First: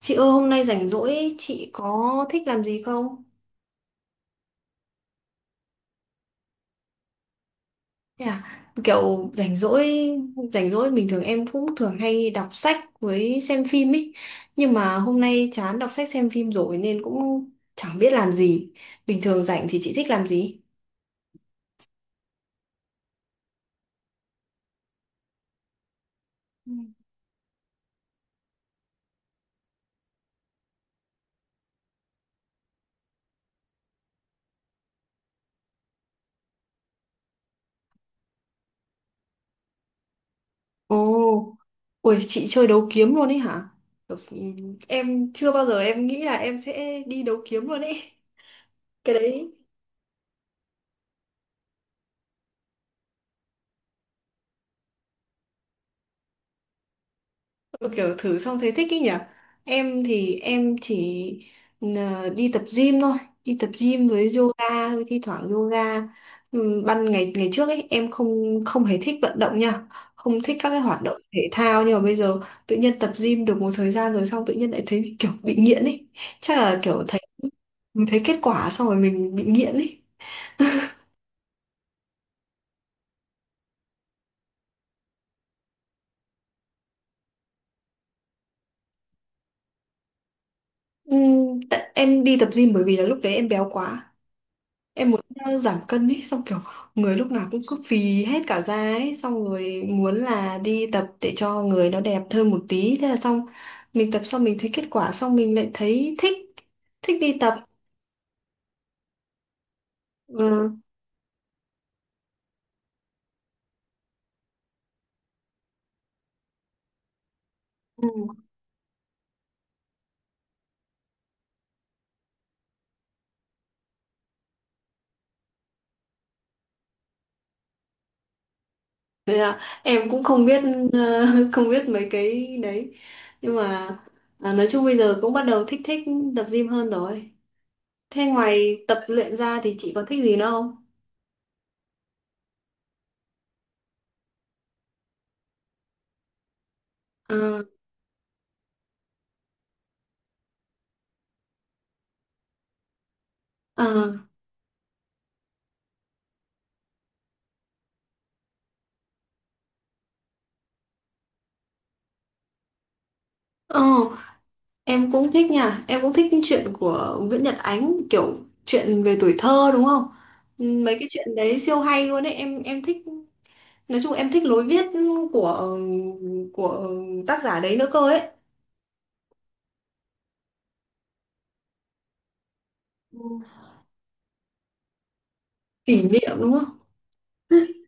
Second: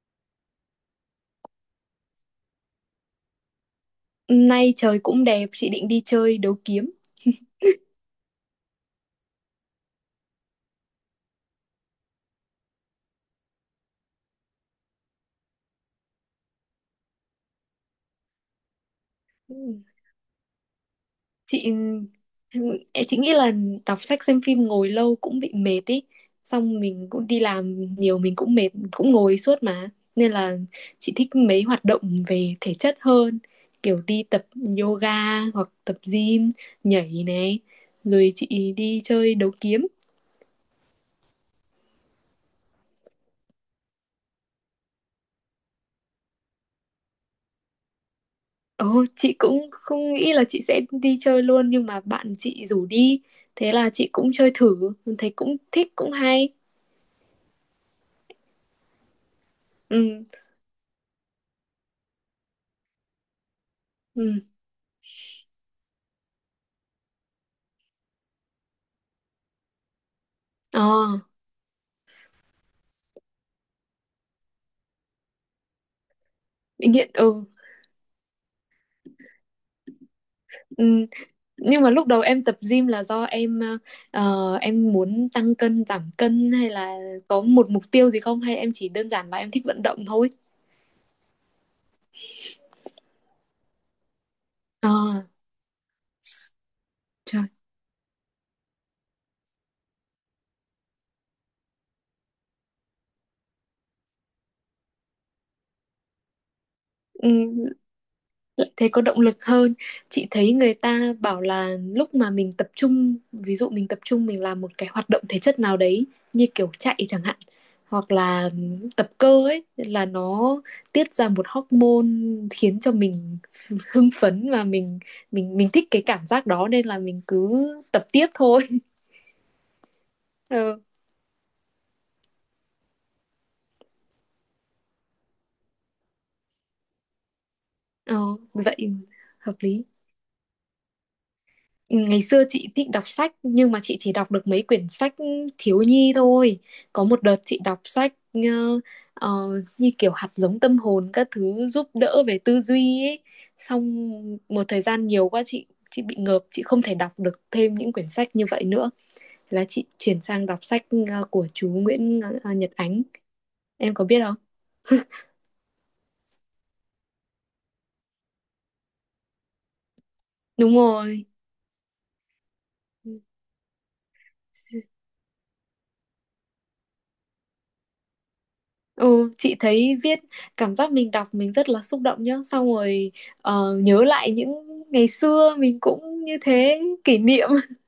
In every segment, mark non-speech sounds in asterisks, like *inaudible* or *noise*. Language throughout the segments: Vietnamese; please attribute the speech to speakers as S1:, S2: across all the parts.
S1: Chị ơi, hôm nay rảnh rỗi chị có thích làm gì không?
S2: Nay trời cũng đẹp, chị định đi chơi đấu kiếm.
S1: Thế à, kiểu rảnh rỗi bình thường em cũng thường hay đọc sách với xem phim ấy, nhưng mà hôm nay chán đọc sách xem phim rồi nên cũng chẳng biết làm gì. Bình thường
S2: Ừ.
S1: rảnh thì chị thích làm gì?
S2: Chị chị nghĩ là đọc sách xem phim ngồi lâu cũng bị mệt ý.
S1: Ừ.
S2: Xong mình cũng đi làm nhiều mình cũng mệt, cũng ngồi suốt mà. Nên là chị thích mấy hoạt động về thể chất hơn, kiểu đi tập yoga hoặc tập gym, nhảy này, rồi chị đi chơi đấu kiếm.
S1: Ồ, ui chị chơi đấu kiếm luôn ấy hả? Kiểu, em chưa bao giờ em nghĩ là em sẽ đi đấu kiếm luôn ấy,
S2: Ừ,
S1: cái
S2: chị
S1: đấy.
S2: cũng không nghĩ là chị sẽ đi chơi luôn nhưng mà bạn chị rủ đi, thế là chị cũng chơi thử, thấy cũng thích cũng hay.
S1: Ừ, kiểu thử xong thấy thích ý nhỉ. Em
S2: Ừ.
S1: thì em chỉ đi tập gym thôi, đi tập gym với
S2: Ừ.
S1: yoga thôi, thi thoảng yoga. Ừ, ban ngày ngày trước ấy em không không hề thích vận động nha, không thích các cái hoạt
S2: Ờ,
S1: động thể thao, nhưng mà bây giờ tự nhiên tập gym được một thời gian rồi, xong tự nhiên lại thấy kiểu bị nghiện ấy. Chắc là
S2: bị
S1: kiểu
S2: nghiện.
S1: thấy
S2: Ừ.
S1: mình thấy kết quả xong rồi mình bị nghiện ấy.
S2: Ừ, nhưng mà lúc đầu em tập gym là do em em muốn tăng cân giảm cân hay là có một mục tiêu gì không, hay em chỉ đơn giản là em thích vận động thôi?
S1: Ừ, tại em đi tập gym bởi vì là lúc đấy em béo quá,
S2: Ờ.
S1: em muốn giảm cân ấy, xong kiểu người lúc
S2: Trời.
S1: nào cũng cứ phì hết cả da ấy, xong rồi muốn là đi tập để cho người nó đẹp hơn một tí, thế là xong mình tập xong mình thấy kết quả xong mình lại thấy thích thích
S2: Ừ,
S1: đi tập.
S2: lại thấy có động lực hơn. Chị thấy
S1: Ừ.
S2: người ta bảo là lúc mà mình tập trung, ví dụ mình tập trung mình làm một cái hoạt động thể chất nào đấy, như kiểu chạy chẳng hạn,
S1: Ừ.
S2: hoặc là tập cơ ấy, là nó tiết ra một hormone khiến cho mình hưng phấn, và mình thích cái cảm giác đó nên là mình cứ tập tiếp thôi.
S1: Đấy là em cũng không biết,
S2: Ừ.
S1: ờ, *laughs* không biết mấy cái đấy, nhưng mà nói chung bây giờ cũng bắt đầu thích thích tập gym hơn rồi. Thế
S2: Ừ, vậy
S1: ngoài tập luyện
S2: hợp
S1: ra thì
S2: lý.
S1: chị có thích gì nữa không?
S2: Ngày xưa chị thích đọc sách nhưng mà chị chỉ đọc được mấy quyển sách thiếu nhi thôi. Có một
S1: ờ
S2: đợt chị đọc sách, ờ, như kiểu hạt giống tâm hồn các thứ, giúp đỡ về tư duy ấy.
S1: ờ
S2: Xong một thời gian nhiều quá, chị bị ngợp, chị không thể đọc được thêm những quyển sách như vậy nữa. Thế là chị chuyển sang đọc sách của chú Nguyễn, Nhật Ánh.
S1: ờ
S2: Em có biết không?
S1: Em cũng thích nha, em cũng thích những chuyện của Nguyễn Nhật Ánh, kiểu chuyện về tuổi thơ đúng không? Ừ,
S2: Đúng
S1: mấy cái
S2: rồi.
S1: chuyện đấy siêu hay luôn đấy, em thích. Nói chung em thích lối viết của của tác giả đấy nữa cơ ấy.
S2: Ừ, chị thấy viết cảm giác mình đọc mình rất là xúc động nhá, xong rồi
S1: Ừ.
S2: nhớ lại những ngày xưa mình
S1: Kỷ
S2: cũng
S1: niệm
S2: như
S1: đúng không?
S2: thế, kỷ niệm.
S1: *laughs*
S2: *laughs*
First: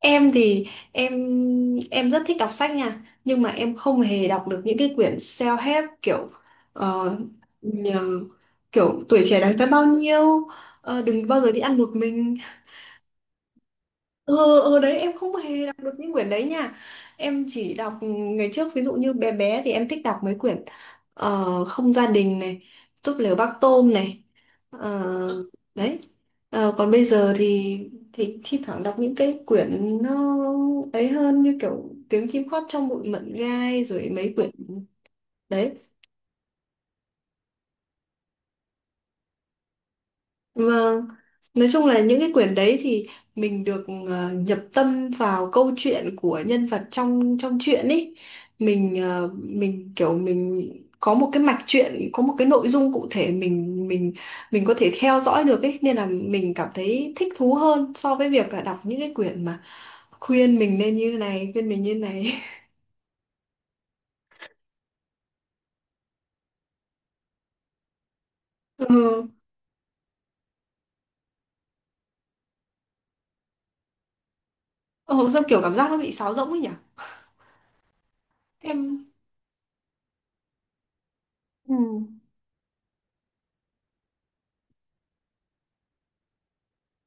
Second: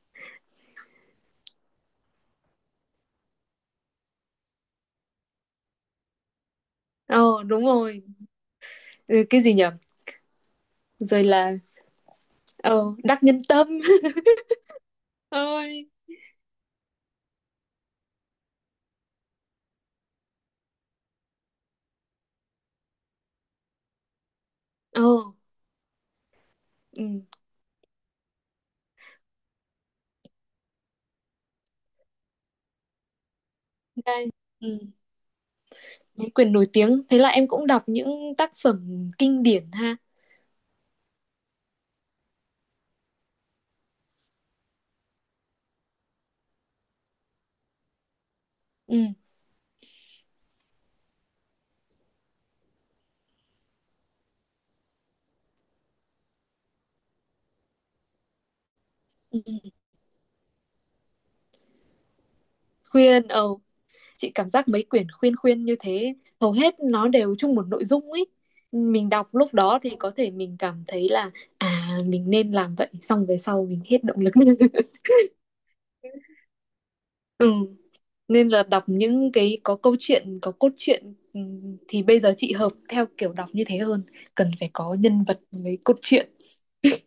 S1: Em thì em em rất thích đọc sách nha, nhưng mà em không hề đọc được những cái quyển self-help, kiểu ờ,
S2: Ờ, đúng rồi.
S1: nhờ, kiểu tuổi
S2: Ừ,
S1: trẻ
S2: cái gì
S1: đáng giá
S2: nhở.
S1: bao nhiêu,
S2: Rồi
S1: đừng bao giờ
S2: là,
S1: đi ăn một mình,
S2: ờ, Đắc Nhân Tâm. *laughs*
S1: ờ đấy em không hề đọc
S2: Ơi.
S1: được những quyển đấy nha. Em chỉ đọc ngày trước, ví dụ như bé bé thì em thích đọc mấy quyển không gia đình này, túp lều bác tôm này.
S2: Ờ.
S1: Ờ, đấy. Còn bây
S2: Ừ,
S1: giờ thì thi thoảng đọc những cái quyển nó ấy hơn, như kiểu tiếng chim hót trong bụi mận gai rồi
S2: đây.
S1: mấy quyển
S2: Ừ.
S1: đấy.
S2: Mấy quyển nổi tiếng, thế là em cũng đọc những tác phẩm kinh điển ha.
S1: Vâng, nói chung là những cái quyển đấy thì mình được nhập tâm vào câu chuyện của nhân vật trong trong truyện ấy.
S2: Ừ.
S1: Mình kiểu mình có một cái mạch truyện, có một cái nội dung cụ thể, mình có thể theo dõi được ấy, nên là mình cảm thấy thích thú hơn so với việc là đọc những cái
S2: Ừ.
S1: quyển mà
S2: Ừ.
S1: khuyên mình nên như này, khuyên mình như này. *laughs*
S2: Khuyên, ờ, chị cảm giác mấy quyển khuyên khuyên như thế hầu hết nó đều chung một nội dung ấy, mình
S1: Ừ.
S2: đọc lúc đó thì có thể mình cảm thấy là à mình nên làm vậy, xong về sau mình hết động lực. *laughs*
S1: Ồ, sao kiểu cảm giác nó bị sáo rỗng ấy nhỉ?
S2: Ừ, nên là đọc
S1: Em
S2: những cái có câu chuyện, có cốt truyện, ừ,
S1: Ừ.
S2: thì bây giờ chị hợp theo kiểu đọc như thế hơn, cần phải có nhân vật với cốt truyện.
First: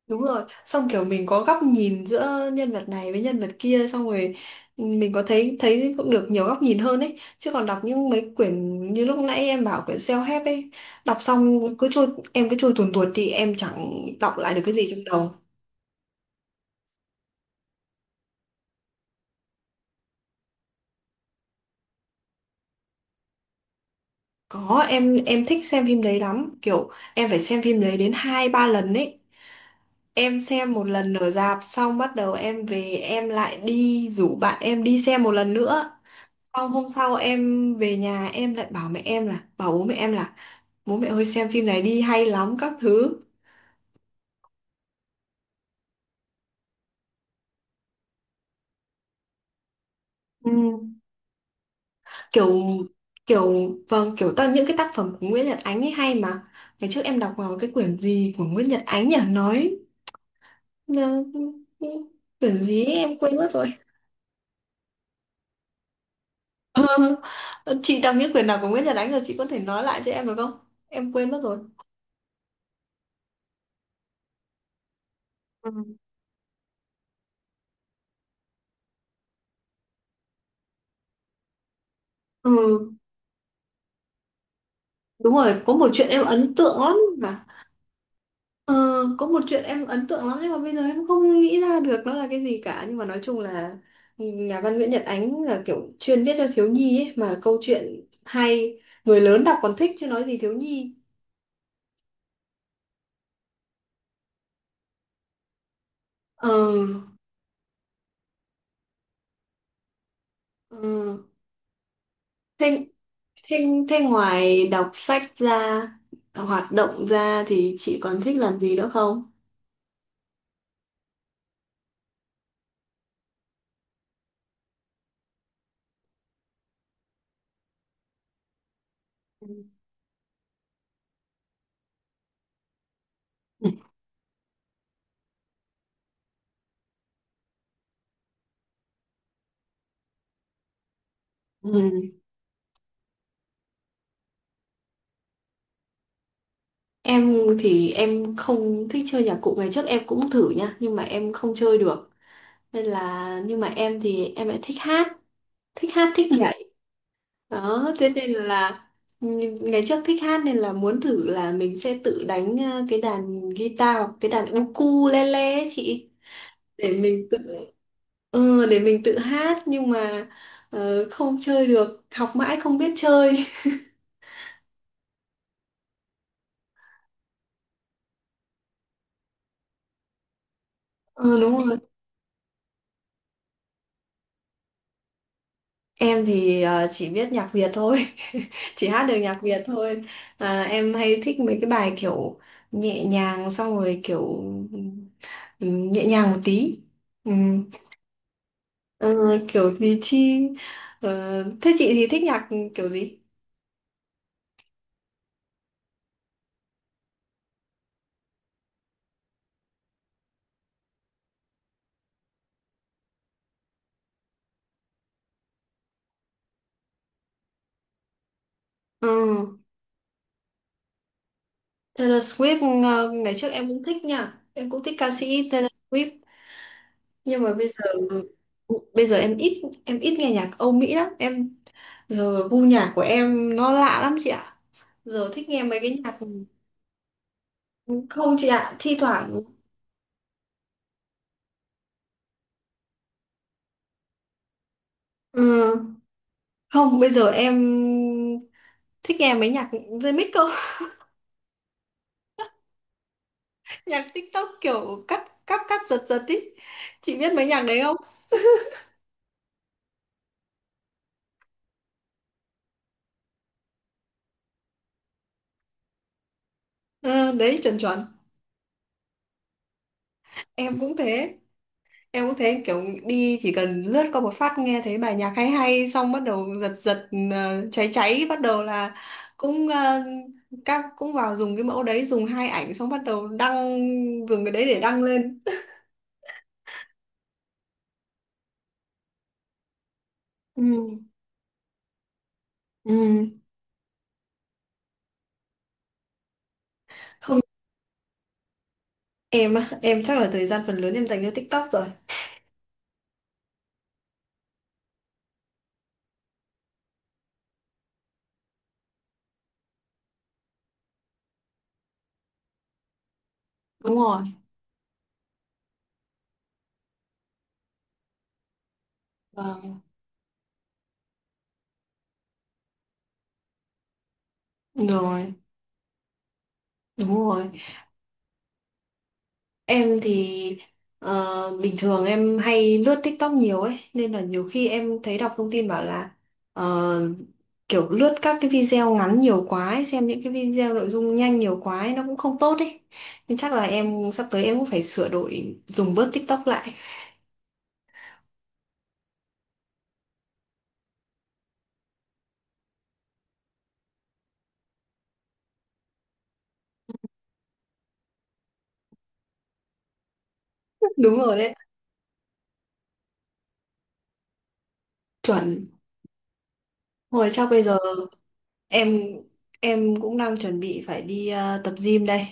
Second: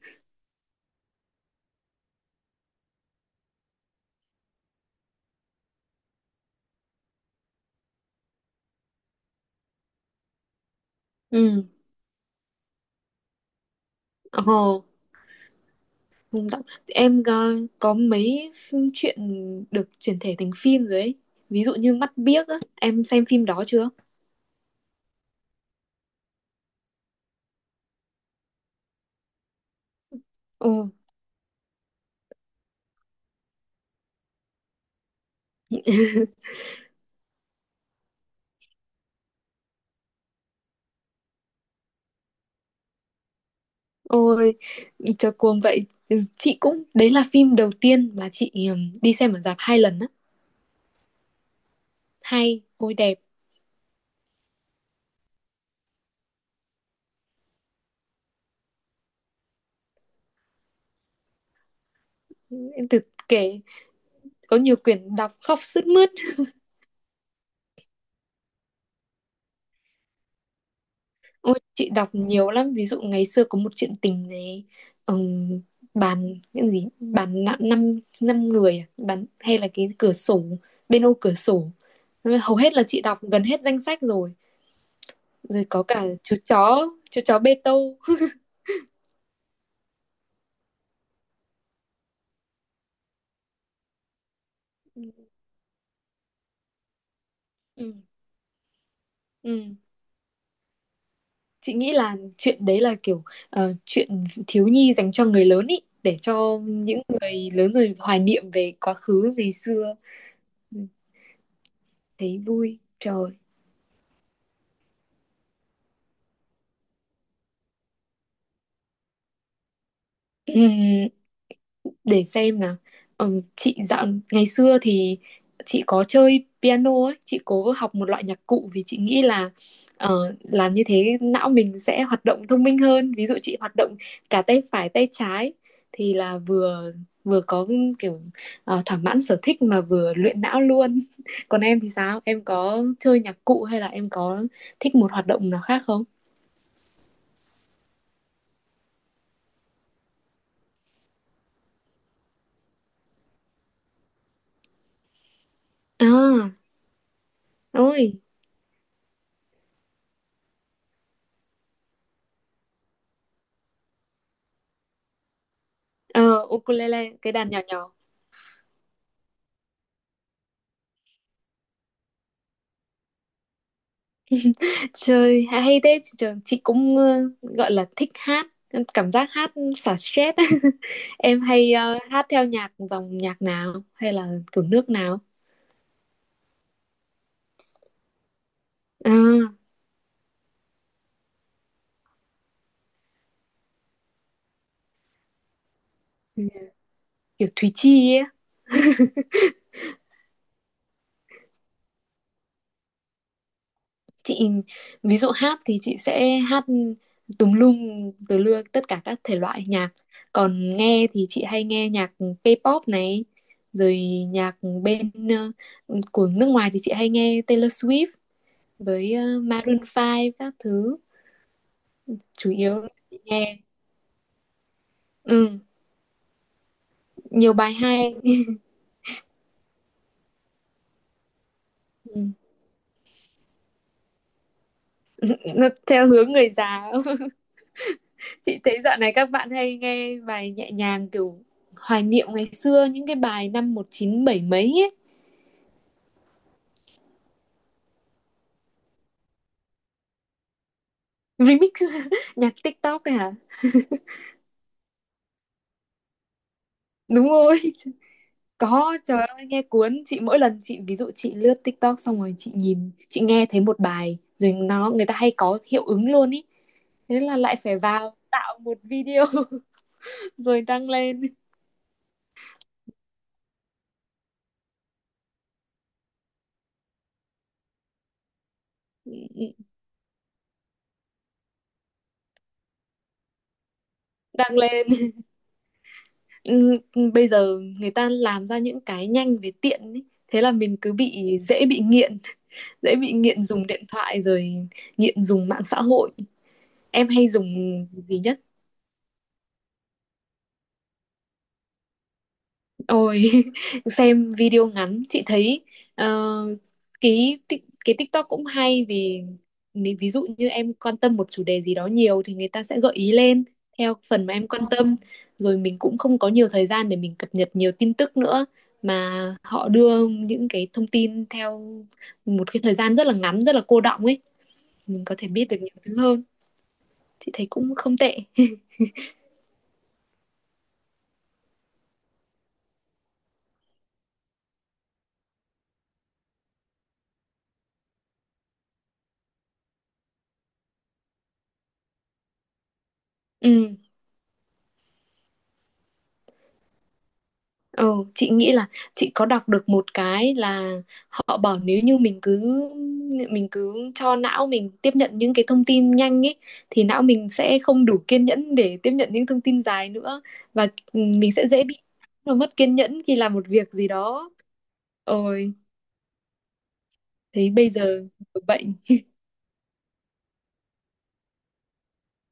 S1: Đúng rồi, xong kiểu mình có góc nhìn giữa nhân vật này với nhân vật kia, xong rồi ừ, mình có thấy thấy cũng được nhiều góc nhìn hơn ấy, chứ còn đọc những mấy quyển như lúc nãy em bảo quyển self-help ấy, đọc
S2: Ừ.
S1: xong cứ trôi, em cứ trôi tuồn tuột thì em chẳng đọc lại
S2: Ồ,
S1: được cái gì trong đầu.
S2: em có mấy chuyện được chuyển thể thành phim rồi ấy, ví dụ như Mắt Biếc á, em xem phim đó chưa?
S1: Có, em thích xem phim đấy lắm, kiểu em phải xem phim đấy đến hai ba lần ấy. Em
S2: Ồ.
S1: xem một lần ở rạp, xong bắt đầu em về em lại đi rủ bạn em đi xem một lần nữa. Xong hôm sau em về nhà em lại bảo mẹ em là, bảo bố mẹ em là bố mẹ ơi xem phim này đi hay lắm các thứ.
S2: Ôi, cho cuồng vậy. Chị cũng, đấy là phim đầu tiên mà chị đi xem ở rạp hai lần á.
S1: Ừ, kiểu
S2: Hay, ôi đẹp.
S1: kiểu vâng, kiểu tất những cái tác phẩm của Nguyễn Nhật Ánh ấy hay mà. Ngày trước em đọc vào cái quyển gì của Nguyễn Nhật Ánh nhỉ, nói ờ, quyển gì
S2: Em
S1: ấy,
S2: thực
S1: em quên mất
S2: kể,
S1: rồi.
S2: có nhiều quyển đọc khóc sướt mướt.
S1: *laughs* Ờ, chị đọc những quyển nào của Nguyễn Nhật Ánh rồi chị có thể nói lại cho em được không, em quên mất rồi.
S2: Ôi, chị đọc nhiều lắm. Ví dụ ngày xưa có một chuyện tình này, ừm,
S1: Ừ.
S2: bàn, những gì, bàn nặng năm, năm người, à? Bàn, hay là cái cửa sổ, bên ô cửa sổ. Hầu hết là
S1: ừ
S2: chị đọc gần hết danh sách rồi.
S1: đúng rồi,
S2: Rồi có cả
S1: lắm
S2: chú chó Bê Tô.
S1: Ờ, có một chuyện em ấn tượng lắm, nhưng mà bây giờ em không nghĩ ra được nó là cái gì cả, nhưng mà nói chung là nhà văn Nguyễn Nhật Ánh là kiểu chuyên viết cho thiếu nhi ấy, mà câu
S2: Ừ.
S1: chuyện hay, người lớn đọc còn
S2: Ừ.
S1: thích chứ nói gì thiếu nhi.
S2: Chị nghĩ là chuyện đấy là kiểu chuyện thiếu nhi dành cho người lớn ý, để
S1: ờ
S2: cho những người lớn rồi hoài niệm về quá khứ, về xưa. Ừ.
S1: ờ
S2: Thấy vui.
S1: Thế,
S2: Trời.
S1: thế, thế ngoài đọc sách ra, hoạt động ra thì chị còn thích làm gì nữa không?
S2: Ừm, để xem nào. Ừ, chị ngày xưa thì chị có chơi piano ấy, chị cố học một loại nhạc cụ vì chị nghĩ là
S1: *laughs*
S2: làm như thế não mình sẽ hoạt động thông minh hơn, ví dụ chị
S1: Ừ.
S2: hoạt động cả tay phải tay trái, thì là vừa vừa có kiểu thỏa mãn sở thích mà vừa luyện não luôn. *laughs* Còn em thì
S1: Ừ.
S2: sao, em có chơi nhạc cụ hay là em có thích một hoạt động nào khác không?
S1: Em thì em không thích chơi nhạc cụ, ngày trước em cũng thử nha, nhưng mà em không chơi được, nên là, nhưng mà em thì em lại thích hát, thích Dạ.
S2: À.
S1: nhảy đó, thế
S2: Ôi.
S1: nên là ừ, ngày trước thích hát nên là muốn thử là mình sẽ tự đánh cái đàn guitar hoặc cái đàn ukulele ấy chị,
S2: Ờ,
S1: để
S2: ukulele,
S1: mình
S2: cái
S1: tự
S2: đàn nhỏ nhỏ.
S1: để mình tự hát, nhưng mà không chơi được, học mãi không biết chơi.
S2: Trời, hay thế, trường chị cũng gọi là thích hát, cảm giác hát xả stress. *laughs*
S1: *laughs* Ừ,
S2: Em
S1: đúng
S2: hay
S1: rồi.
S2: hát theo nhạc dòng nhạc nào hay là kiểu nước nào?
S1: Em thì chỉ biết nhạc Việt thôi, *laughs* chỉ hát
S2: À,
S1: được nhạc Việt thôi. À, em hay thích mấy cái bài kiểu nhẹ nhàng, xong rồi kiểu nhẹ nhàng một tí.
S2: kiểu
S1: Ừm,
S2: Thùy Chi ấy.
S1: ờ, kiểu gì chi. Thế chị thì thích nhạc kiểu gì?
S2: Chị ví dụ hát thì chị sẽ hát tùm lum từ lưa tất cả các thể loại nhạc. Còn nghe thì chị hay nghe nhạc K-pop này, rồi nhạc bên, của nước ngoài thì chị hay nghe Taylor Swift với
S1: Ừ.
S2: Maroon 5 các thứ.
S1: Taylor
S2: Chủ
S1: Swift
S2: yếu là
S1: ngày trước
S2: nghe,
S1: em cũng thích nha. Em cũng thích ca sĩ
S2: ừ,
S1: Taylor Swift, nhưng mà
S2: nhiều
S1: bây
S2: bài
S1: giờ
S2: hay.
S1: bây giờ em ít nghe nhạc Âu Mỹ lắm. Em
S2: Ừ.
S1: giờ gu nhạc của em nó lạ lắm chị ạ. Giờ thích nghe
S2: Nó
S1: mấy cái
S2: theo
S1: nhạc,
S2: hướng người già. *laughs*
S1: không chị
S2: Chị
S1: ạ,
S2: thấy
S1: thi
S2: dạo này các
S1: thoảng
S2: bạn hay nghe bài nhẹ nhàng kiểu hoài niệm ngày xưa, những cái bài năm 197 mấy ấy.
S1: ừ. Không, bây giờ em thích nghe mấy nhạc dây mít cơ. *laughs*
S2: Remix. *laughs* Nhạc TikTok này hả?
S1: Nhạc TikTok kiểu cắt cắt cắt giật giật ý, chị
S2: Đúng
S1: biết mấy nhạc
S2: rồi,
S1: đấy không?
S2: có, trời ơi nghe cuốn chị, mỗi lần chị ví dụ chị lướt TikTok xong rồi chị nhìn chị nghe thấy một bài rồi nó người ta hay có hiệu ứng luôn ý, thế
S1: Ừ,
S2: là lại
S1: đấy chuẩn
S2: phải
S1: chuẩn.
S2: vào tạo một video. *laughs* Rồi
S1: em
S2: đăng
S1: cũng
S2: lên.
S1: thế em cũng thế kiểu đi chỉ cần lướt qua một phát nghe thấy bài nhạc hay hay, xong bắt đầu giật giật, cháy cháy bắt đầu là
S2: Ừ, ừ,
S1: cũng, các cũng vào dùng cái mẫu đấy, dùng hai ảnh xong bắt đầu đăng, dùng cái
S2: đăng
S1: đấy để
S2: lên.
S1: đăng lên.
S2: Ừ, bây giờ người ta làm ra những cái nhanh với tiện ý. Thế là
S1: Ừ.
S2: mình cứ bị dễ bị
S1: Ừ.
S2: nghiện dùng điện thoại rồi nghiện dùng mạng xã hội. Em hay
S1: Không.
S2: dùng gì nhất?
S1: Em á, em chắc là thời gian phần lớn em dành cho TikTok rồi.
S2: Ôi. *laughs* Xem video ngắn, chị thấy ờ, cái tik- cái TikTok cũng hay, vì nếu ví dụ như em quan tâm một chủ đề gì đó nhiều thì người ta sẽ gợi ý lên theo
S1: Đúng rồi.
S2: phần mà em quan tâm, rồi mình cũng không có nhiều thời gian để mình cập nhật nhiều tin tức nữa, mà họ
S1: Vâng,
S2: đưa những cái thông tin theo một cái thời gian rất là ngắn rất là cô đọng ấy, mình có thể
S1: rồi,
S2: biết được nhiều thứ hơn,
S1: đúng
S2: chị thấy
S1: rồi.
S2: cũng không tệ.
S1: Em thì bình thường em hay lướt TikTok nhiều ấy, nên là nhiều khi em thấy đọc thông tin bảo là ờ, kiểu lướt các cái video ngắn nhiều quá ấy, xem những cái video nội dung nhanh nhiều quá ấy, nó cũng không tốt ấy. Nên
S2: *laughs*
S1: chắc là
S2: Ừ.
S1: em sắp tới em cũng phải sửa đổi dùng bớt TikTok lại.
S2: Ừ, chị nghĩ là chị có đọc được một cái là họ bảo nếu như mình cứ cho não mình tiếp nhận những cái thông tin nhanh ấy thì não mình sẽ không đủ kiên nhẫn để tiếp nhận những thông tin dài nữa, và,
S1: *laughs*
S2: ừ,
S1: Đúng
S2: mình
S1: rồi
S2: sẽ
S1: đấy,
S2: dễ bị nó mất kiên nhẫn khi làm một việc gì đó. Ôi,
S1: chuẩn. Rồi chắc
S2: thế
S1: bây
S2: bây
S1: giờ
S2: giờ bệnh.
S1: em em cũng đang chuẩn bị phải đi tập gym đây.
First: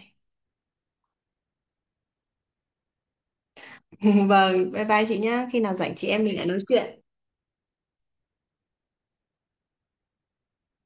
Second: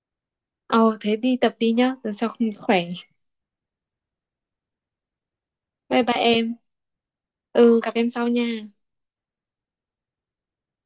S2: Ồ, thế đi tập đi nhá, cho khỏe.
S1: *laughs* Vâng, bye bye chị nhá. Khi nào rảnh
S2: Bye
S1: chị
S2: bye
S1: em mình lại
S2: em.
S1: nói chuyện.
S2: Ừ, gặp em sau nha.